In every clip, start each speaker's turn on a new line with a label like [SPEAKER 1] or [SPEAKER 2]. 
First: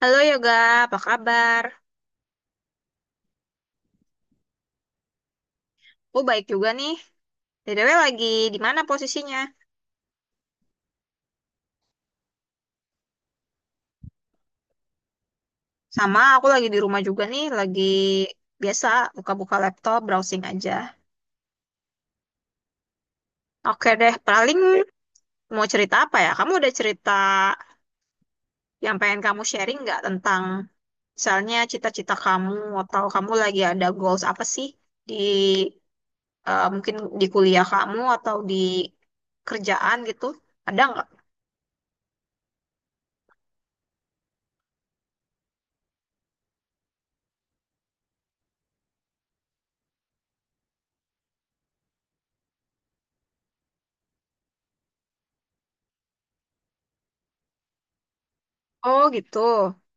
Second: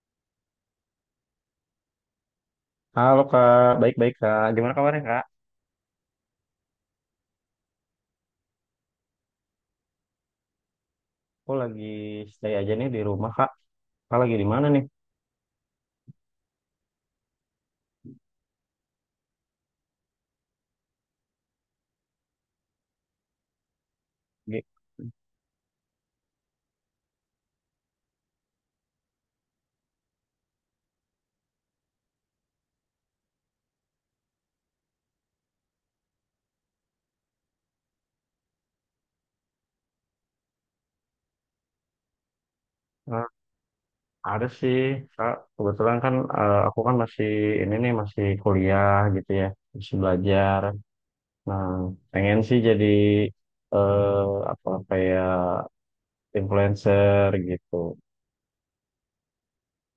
[SPEAKER 1] Halo Yoga, apa kabar?
[SPEAKER 2] Halo Kak, baik-baik Kak. Gimana kabarnya Kak?
[SPEAKER 1] Aku baik juga nih. BTW lagi di mana posisinya?
[SPEAKER 2] Aku lagi stay aja nih di rumah Kak. Kak lagi di mana nih?
[SPEAKER 1] Sama, aku lagi di rumah juga nih, lagi biasa buka-buka laptop, browsing aja. Oke deh, paling
[SPEAKER 2] Di-
[SPEAKER 1] mau cerita apa ya? Kamu udah cerita yang pengen kamu sharing nggak tentang misalnya cita-cita kamu atau kamu lagi ada goals apa sih di mungkin di kuliah kamu atau di kerjaan gitu? Ada nggak?
[SPEAKER 2] eh, ada sih Kak. Kebetulan kan aku kan masih ini nih masih kuliah gitu ya, masih belajar. Nah, pengen sih jadi eh apa kayak influencer gitu.
[SPEAKER 1] Oh gitu.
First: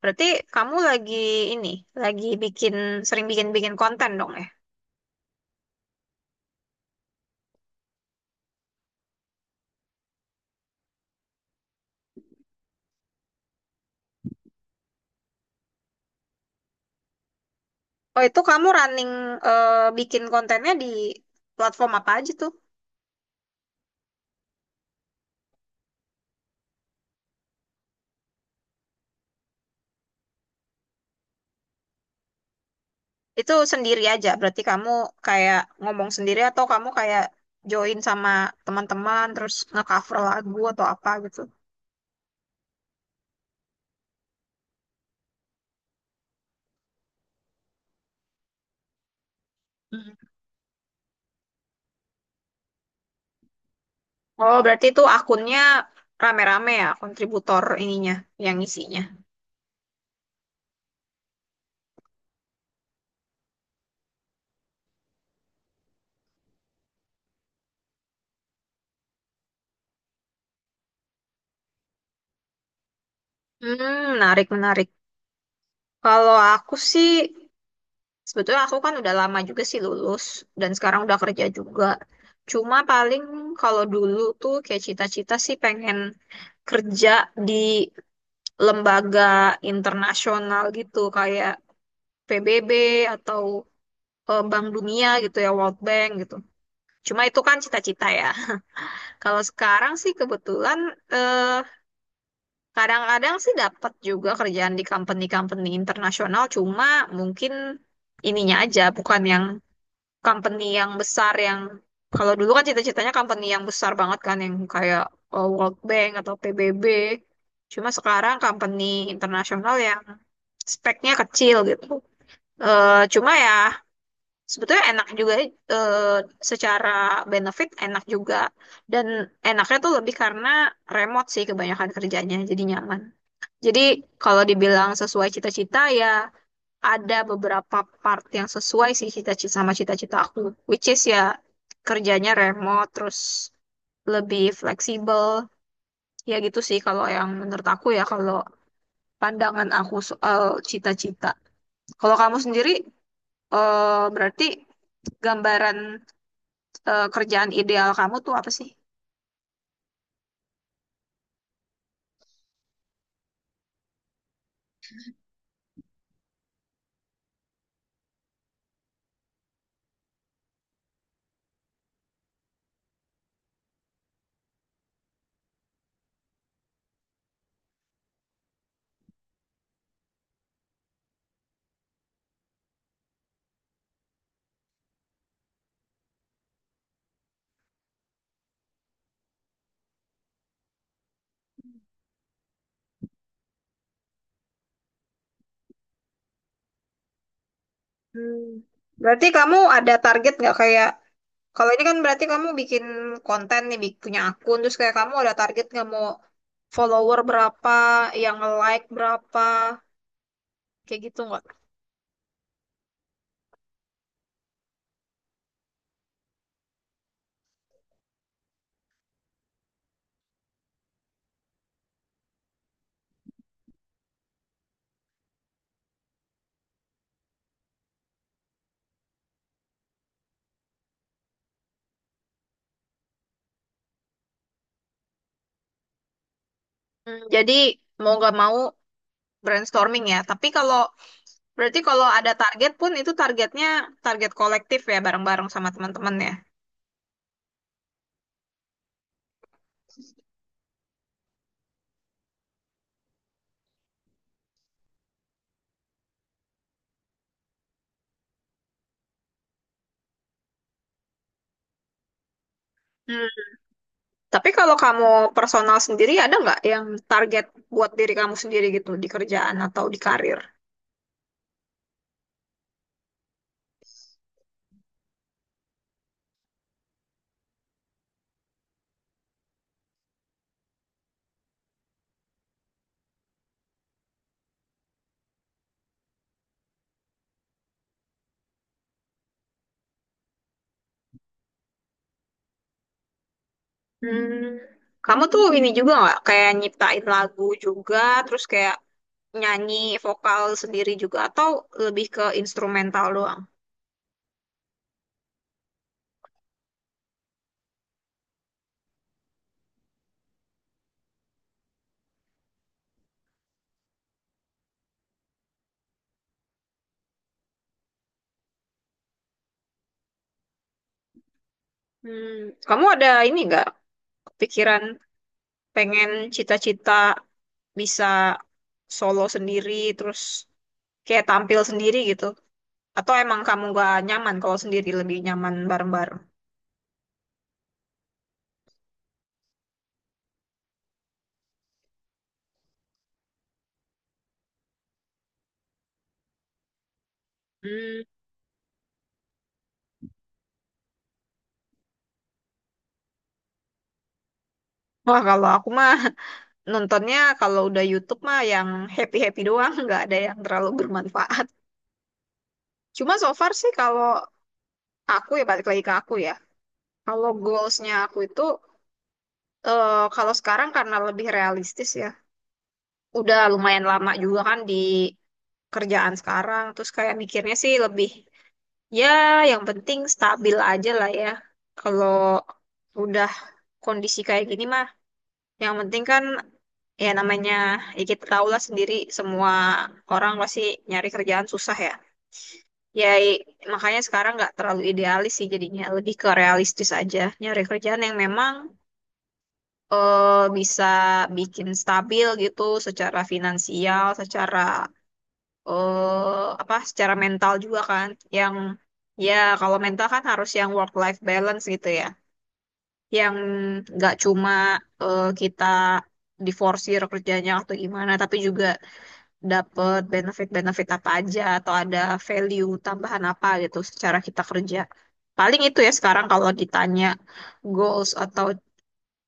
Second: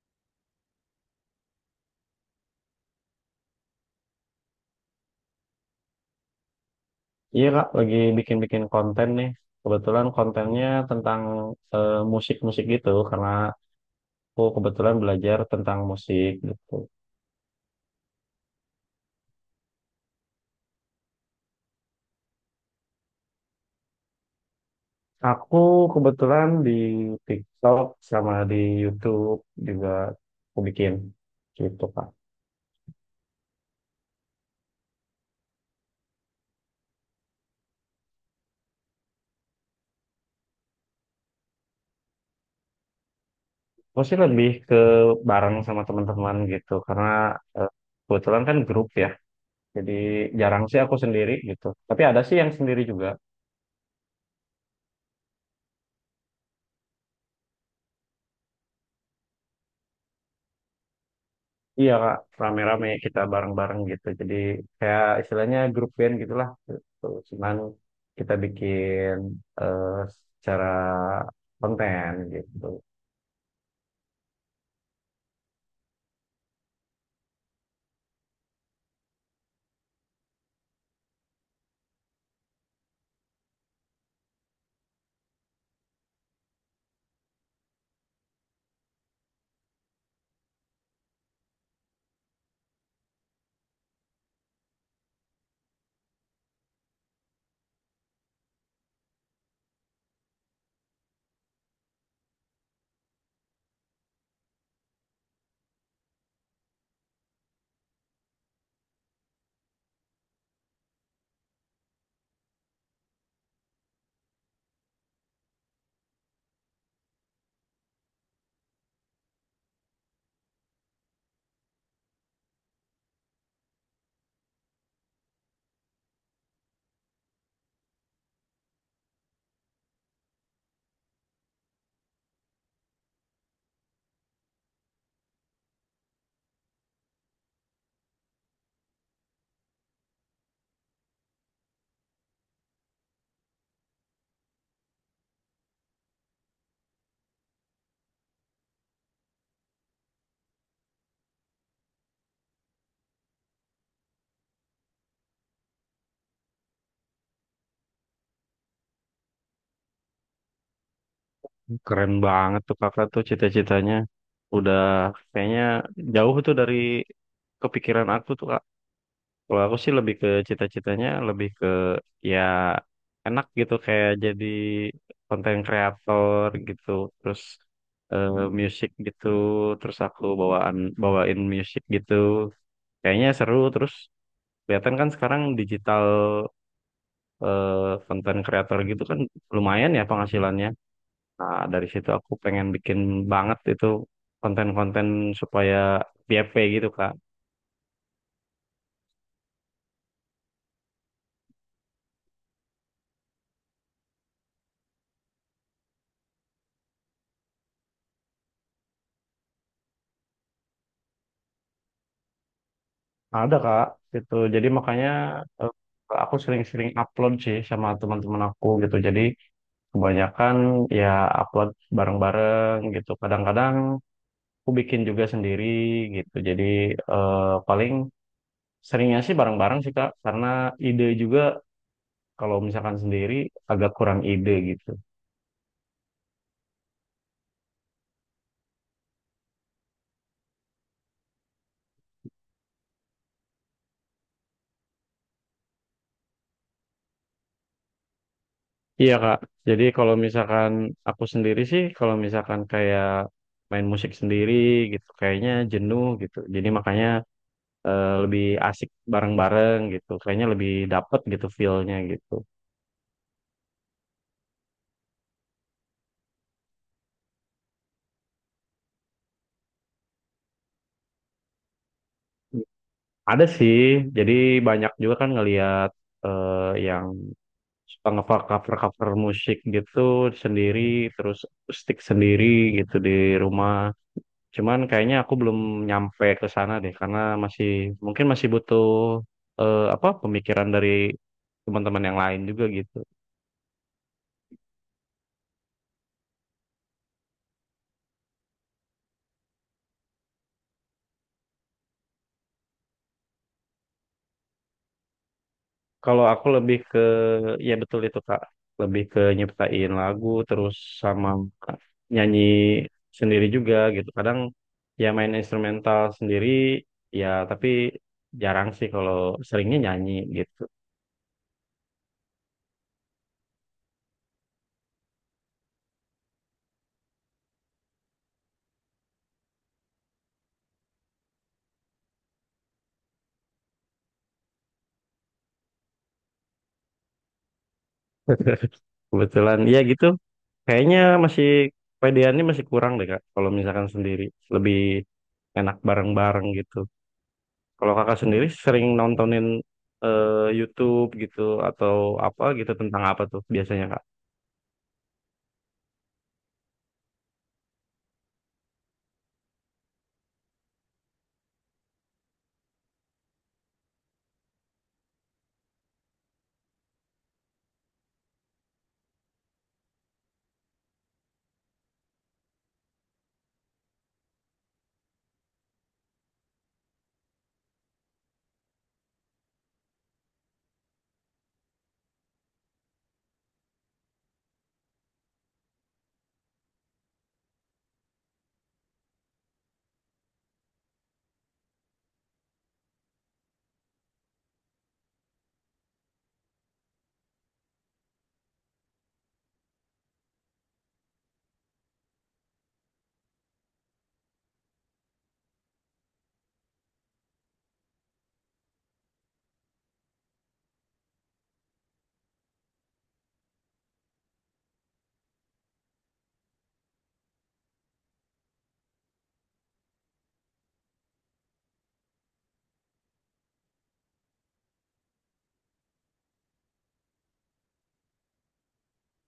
[SPEAKER 1] Berarti kamu lagi ini, lagi bikin, sering bikin-bikin konten dong ya?
[SPEAKER 2] Iya Kak, lagi bikin-bikin konten nih. Kebetulan kontennya tentang musik-musik gitu karena aku kebetulan belajar tentang musik gitu.
[SPEAKER 1] Oh itu kamu running bikin kontennya di platform apa aja tuh?
[SPEAKER 2] Aku kebetulan di TikTok sama di YouTube juga aku bikin gitu Kak.
[SPEAKER 1] Itu sendiri aja, berarti kamu kayak ngomong sendiri atau kamu kayak join sama teman-teman terus nge-cover lagu atau apa gitu?
[SPEAKER 2] Aku sih lebih ke bareng sama teman-teman gitu karena eh, kebetulan kan grup ya. Jadi
[SPEAKER 1] Mm.
[SPEAKER 2] jarang sih aku sendiri gitu. Tapi ada sih yang sendiri juga.
[SPEAKER 1] Oh berarti itu akunnya rame-rame ya, kontributor ininya, yang isinya.
[SPEAKER 2] Iya Kak, rame-rame kita bareng-bareng gitu. Jadi kayak istilahnya grup band gitulah. Gitu. Cuman kita bikin eh, secara konten gitu.
[SPEAKER 1] Hmm, menarik, menarik. Kalau aku sih Sebetulnya aku kan udah lama juga sih lulus dan sekarang udah kerja juga. Cuma paling kalau dulu tuh kayak cita-cita sih pengen kerja di lembaga internasional gitu kayak PBB atau Bank Dunia gitu ya, World Bank gitu. Cuma itu kan cita-cita ya. Kalau sekarang sih kebetulan eh, kadang-kadang sih dapat juga kerjaan di company-company internasional. Cuma mungkin ininya aja bukan yang company yang besar yang kalau dulu kan cita-citanya company yang besar banget kan yang kayak World Bank atau PBB. Cuma sekarang company internasional yang speknya kecil gitu. Cuma ya sebetulnya enak juga eh, secara benefit enak juga dan enaknya tuh lebih karena remote sih kebanyakan kerjanya jadi nyaman. Jadi kalau dibilang sesuai cita-cita ya ada beberapa part yang sesuai sih cita-cita sama cita-cita aku, which is ya kerjanya remote, terus lebih fleksibel, ya gitu sih kalau yang menurut aku ya kalau pandangan aku soal cita-cita. Kalau kamu sendiri, berarti gambaran kerjaan ideal kamu tuh apa sih?
[SPEAKER 2] Keren banget tuh kakak tuh cita-citanya. Udah kayaknya jauh tuh dari kepikiran aku tuh kak. Kalau aku sih lebih ke cita-citanya lebih ke ya enak gitu kayak jadi konten kreator gitu. Terus eh, musik gitu. Terus aku bawain musik gitu. Kayaknya seru terus kelihatan kan sekarang digital eh, konten kreator gitu kan lumayan ya penghasilannya. Nah, dari situ aku pengen bikin banget itu konten-konten supaya PFP gitu, Kak.
[SPEAKER 1] Hmm. Berarti kamu ada target nggak kayak? Kalau ini kan berarti kamu bikin konten nih, punya akun, terus kayak kamu ada target nggak mau follower berapa, yang like berapa, kayak gitu nggak?
[SPEAKER 2] Ada, Kak, gitu. Jadi makanya eh, aku sering-sering upload sih sama teman-teman aku gitu. Jadi kebanyakan ya upload bareng-bareng gitu. Kadang-kadang aku bikin juga sendiri gitu. Jadi paling seringnya sih bareng-bareng sih, Kak, karena ide juga kalau misalkan sendiri agak kurang ide gitu.
[SPEAKER 1] Hmm, jadi mau nggak mau brainstorming ya. Tapi kalau berarti kalau ada target pun itu targetnya target kolektif ya, bareng-bareng sama teman-teman ya.
[SPEAKER 2] Iya Kak, jadi kalau misalkan aku sendiri sih, kalau misalkan kayak main musik sendiri gitu, kayaknya jenuh gitu. Jadi makanya lebih asik bareng-bareng gitu, kayaknya lebih dapet gitu feel-nya gitu.
[SPEAKER 1] Hmm, tapi kalau kamu personal sendiri ada nggak yang target buat diri kamu sendiri gitu di kerjaan atau di karir?
[SPEAKER 2] Ada sih, jadi banyak juga kan ngelihat eh, yang suka nge-cover cover cover musik gitu sendiri, terus stick sendiri gitu di rumah. Cuman kayaknya aku belum nyampe ke sana deh karena masih mungkin masih butuh apa pemikiran dari teman-teman yang lain juga gitu.
[SPEAKER 1] Hmm, kamu tuh ini juga nggak kayak nyiptain lagu juga, terus kayak nyanyi vokal sendiri juga, atau lebih ke instrumental doang?
[SPEAKER 2] Kalau aku lebih ke ya betul itu Kak, lebih ke nyiptain lagu terus sama nyanyi sendiri juga gitu. Kadang ya main instrumental sendiri ya tapi jarang sih kalau seringnya nyanyi gitu.
[SPEAKER 1] Hmm, kamu ada ini nggak pikiran pengen cita-cita bisa solo sendiri, terus kayak tampil sendiri gitu? Atau emang kamu nggak nyaman kalau sendiri, lebih nyaman bareng-bareng?
[SPEAKER 2] Kebetulan ya gitu. Kayaknya masih pedeannya masih kurang deh Kak, kalau misalkan sendiri. Lebih enak bareng-bareng gitu. Kalau
[SPEAKER 1] Hmm,
[SPEAKER 2] Kakak sendiri sering nontonin YouTube gitu atau apa gitu tentang apa tuh biasanya Kak?
[SPEAKER 1] wah kalau aku mah nontonnya kalau udah YouTube mah yang happy-happy doang, nggak ada yang terlalu bermanfaat. Cuma so far sih kalau aku ya balik lagi ke aku ya. Kalau goalsnya aku itu eh, kalau sekarang karena lebih realistis ya. Udah lumayan lama juga kan di kerjaan sekarang. Terus kayak mikirnya sih lebih ya yang penting stabil aja lah ya. Kalau udah kondisi kayak gini mah yang penting kan ya namanya ya kita tahu lah sendiri semua orang pasti nyari kerjaan susah ya. Ya, makanya sekarang nggak terlalu idealis sih jadinya, lebih ke realistis aja. Nyari kerjaan yang memang eh, bisa bikin stabil gitu secara finansial, secara apa, secara mental juga kan. Yang ya kalau mental kan harus yang work life balance gitu ya. Yang nggak cuma kita diforsir kerjanya atau gimana, tapi juga dapat benefit-benefit apa aja atau ada value tambahan apa gitu secara kita kerja. Paling itu ya sekarang kalau ditanya goals atau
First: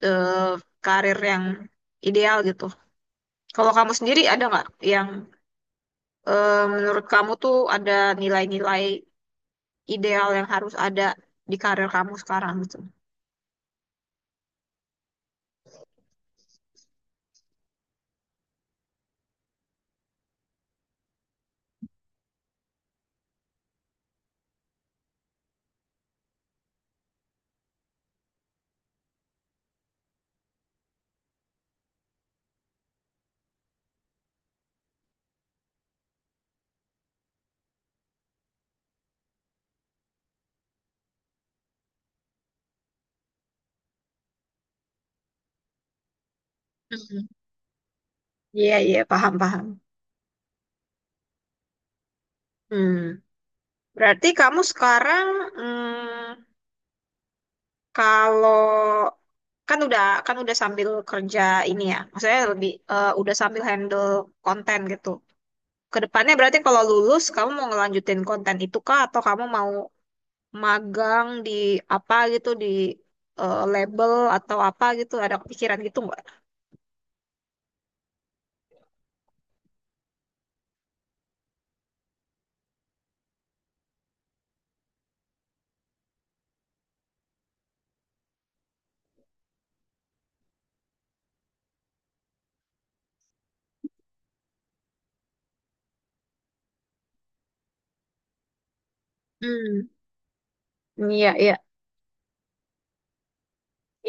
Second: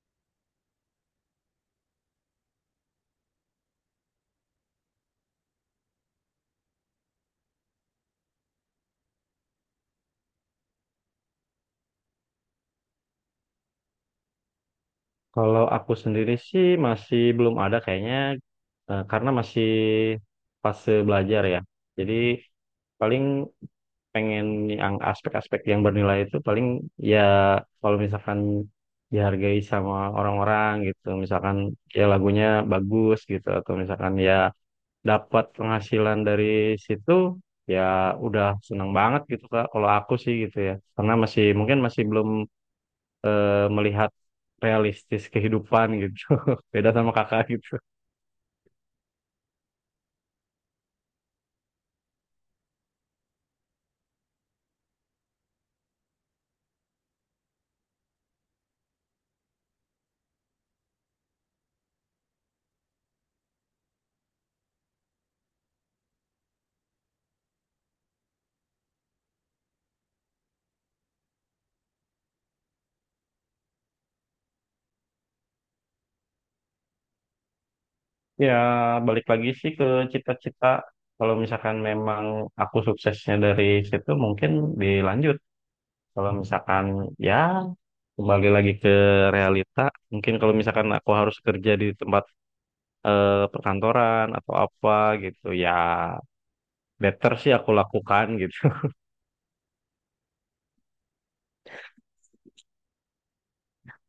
[SPEAKER 1] eh, karir yang ideal gitu. Kalau kamu sendiri ada nggak yang menurut kamu tuh ada nilai-nilai ideal yang harus ada di karir kamu sekarang gitu?
[SPEAKER 2] Kalau aku sendiri sih masih belum ada kayaknya karena masih fase belajar ya. Jadi paling pengen yang aspek-aspek yang bernilai itu paling ya kalau misalkan dihargai sama orang-orang gitu misalkan ya lagunya bagus gitu atau misalkan ya dapat penghasilan dari situ ya udah seneng banget gitu Kak kalau aku sih gitu ya karena masih mungkin masih belum melihat realistis kehidupan gitu. Beda sama
[SPEAKER 1] Mhm.
[SPEAKER 2] kakak gitu.
[SPEAKER 1] Iya, iya, paham, paham. Hmm. Berarti kamu sekarang hmm, kalau kan udah sambil kerja ini ya, maksudnya lebih udah sambil handle konten gitu. Kedepannya berarti kalau lulus kamu mau ngelanjutin konten itu kah atau kamu mau magang di apa gitu di label atau apa gitu ada kepikiran gitu nggak?
[SPEAKER 2] Ya, balik lagi sih ke cita-cita. Kalau misalkan memang aku suksesnya dari situ, mungkin dilanjut. Kalau misalkan ya kembali lagi ke realita, mungkin kalau misalkan aku harus kerja di tempat perkantoran atau apa gitu, ya better sih aku lakukan gitu.
[SPEAKER 1] Hmm, iya, iya,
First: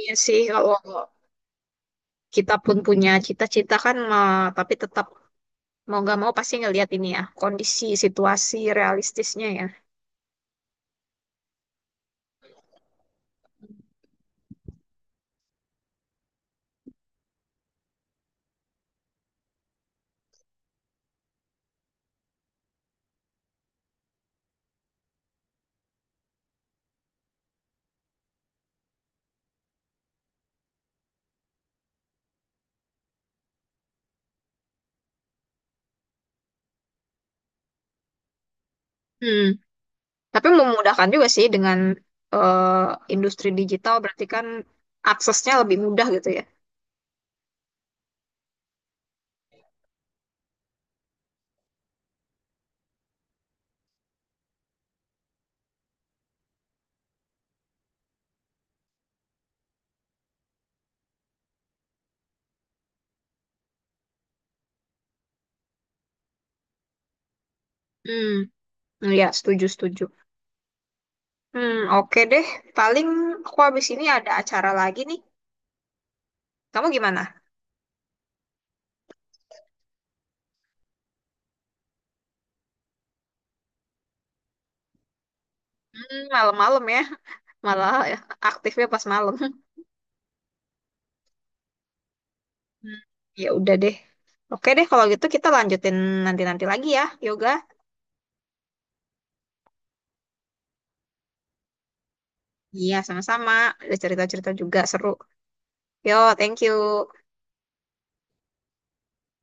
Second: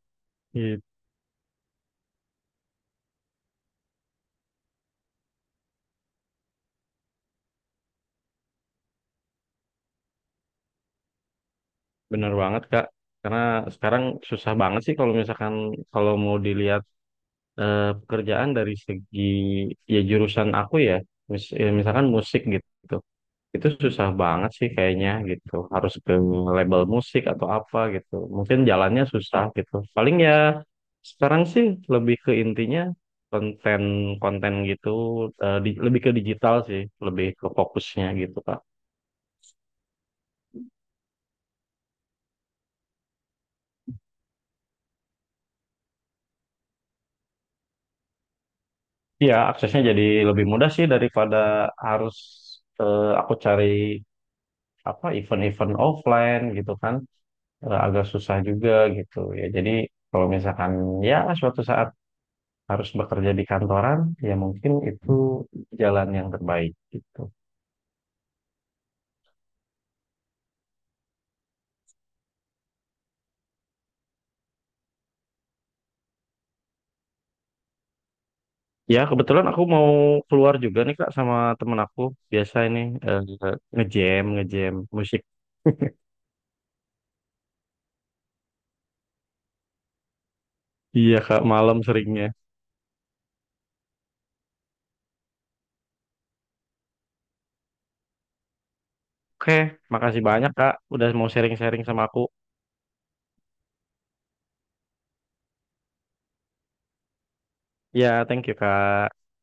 [SPEAKER 1] iya sih kalau
[SPEAKER 2] Iya,
[SPEAKER 1] kita pun punya cita-cita kan tapi tetap mau nggak mau pasti ngelihat ini ya kondisi situasi realistisnya ya.
[SPEAKER 2] bener banget, Kak. Karena sekarang susah banget sih kalau misalkan kalau mau dilihat pekerjaan dari segi ya jurusan aku ya, ya, misalkan musik gitu. Itu susah banget sih kayaknya gitu harus ke label musik atau apa gitu mungkin jalannya susah gitu paling ya sekarang sih lebih ke intinya konten konten gitu lebih ke digital sih lebih ke fokusnya gitu Pak.
[SPEAKER 1] Hmm. Tapi memudahkan juga sih dengan eh, industri digital berarti kan aksesnya lebih mudah gitu ya.
[SPEAKER 2] Iya aksesnya jadi lebih mudah sih daripada harus aku cari apa event-event offline gitu kan. Eh, agak susah juga gitu ya jadi kalau misalkan ya suatu saat harus bekerja di kantoran, ya mungkin itu jalan yang terbaik gitu.
[SPEAKER 1] Hmm, ya setuju, setuju. Hmm, oke deh. Paling aku habis ini ada acara lagi nih. Kamu gimana?
[SPEAKER 2] Ya, kebetulan aku mau keluar juga nih Kak sama temen aku. Biasa ini eh, ngejam, ngejam musik.
[SPEAKER 1] Hmm, malam-malam ya. Malah ya, aktifnya pas malam.
[SPEAKER 2] Iya Kak, malam seringnya.
[SPEAKER 1] Hmm, ya udah deh. Oke deh kalau gitu kita lanjutin nanti-nanti lagi ya Yoga.
[SPEAKER 2] Oke, makasih banyak Kak udah mau sharing-sharing sama aku.
[SPEAKER 1] Iya sama-sama. Ada cerita-cerita juga seru. Yo, thank you.
[SPEAKER 2] Ya, thank you Kak.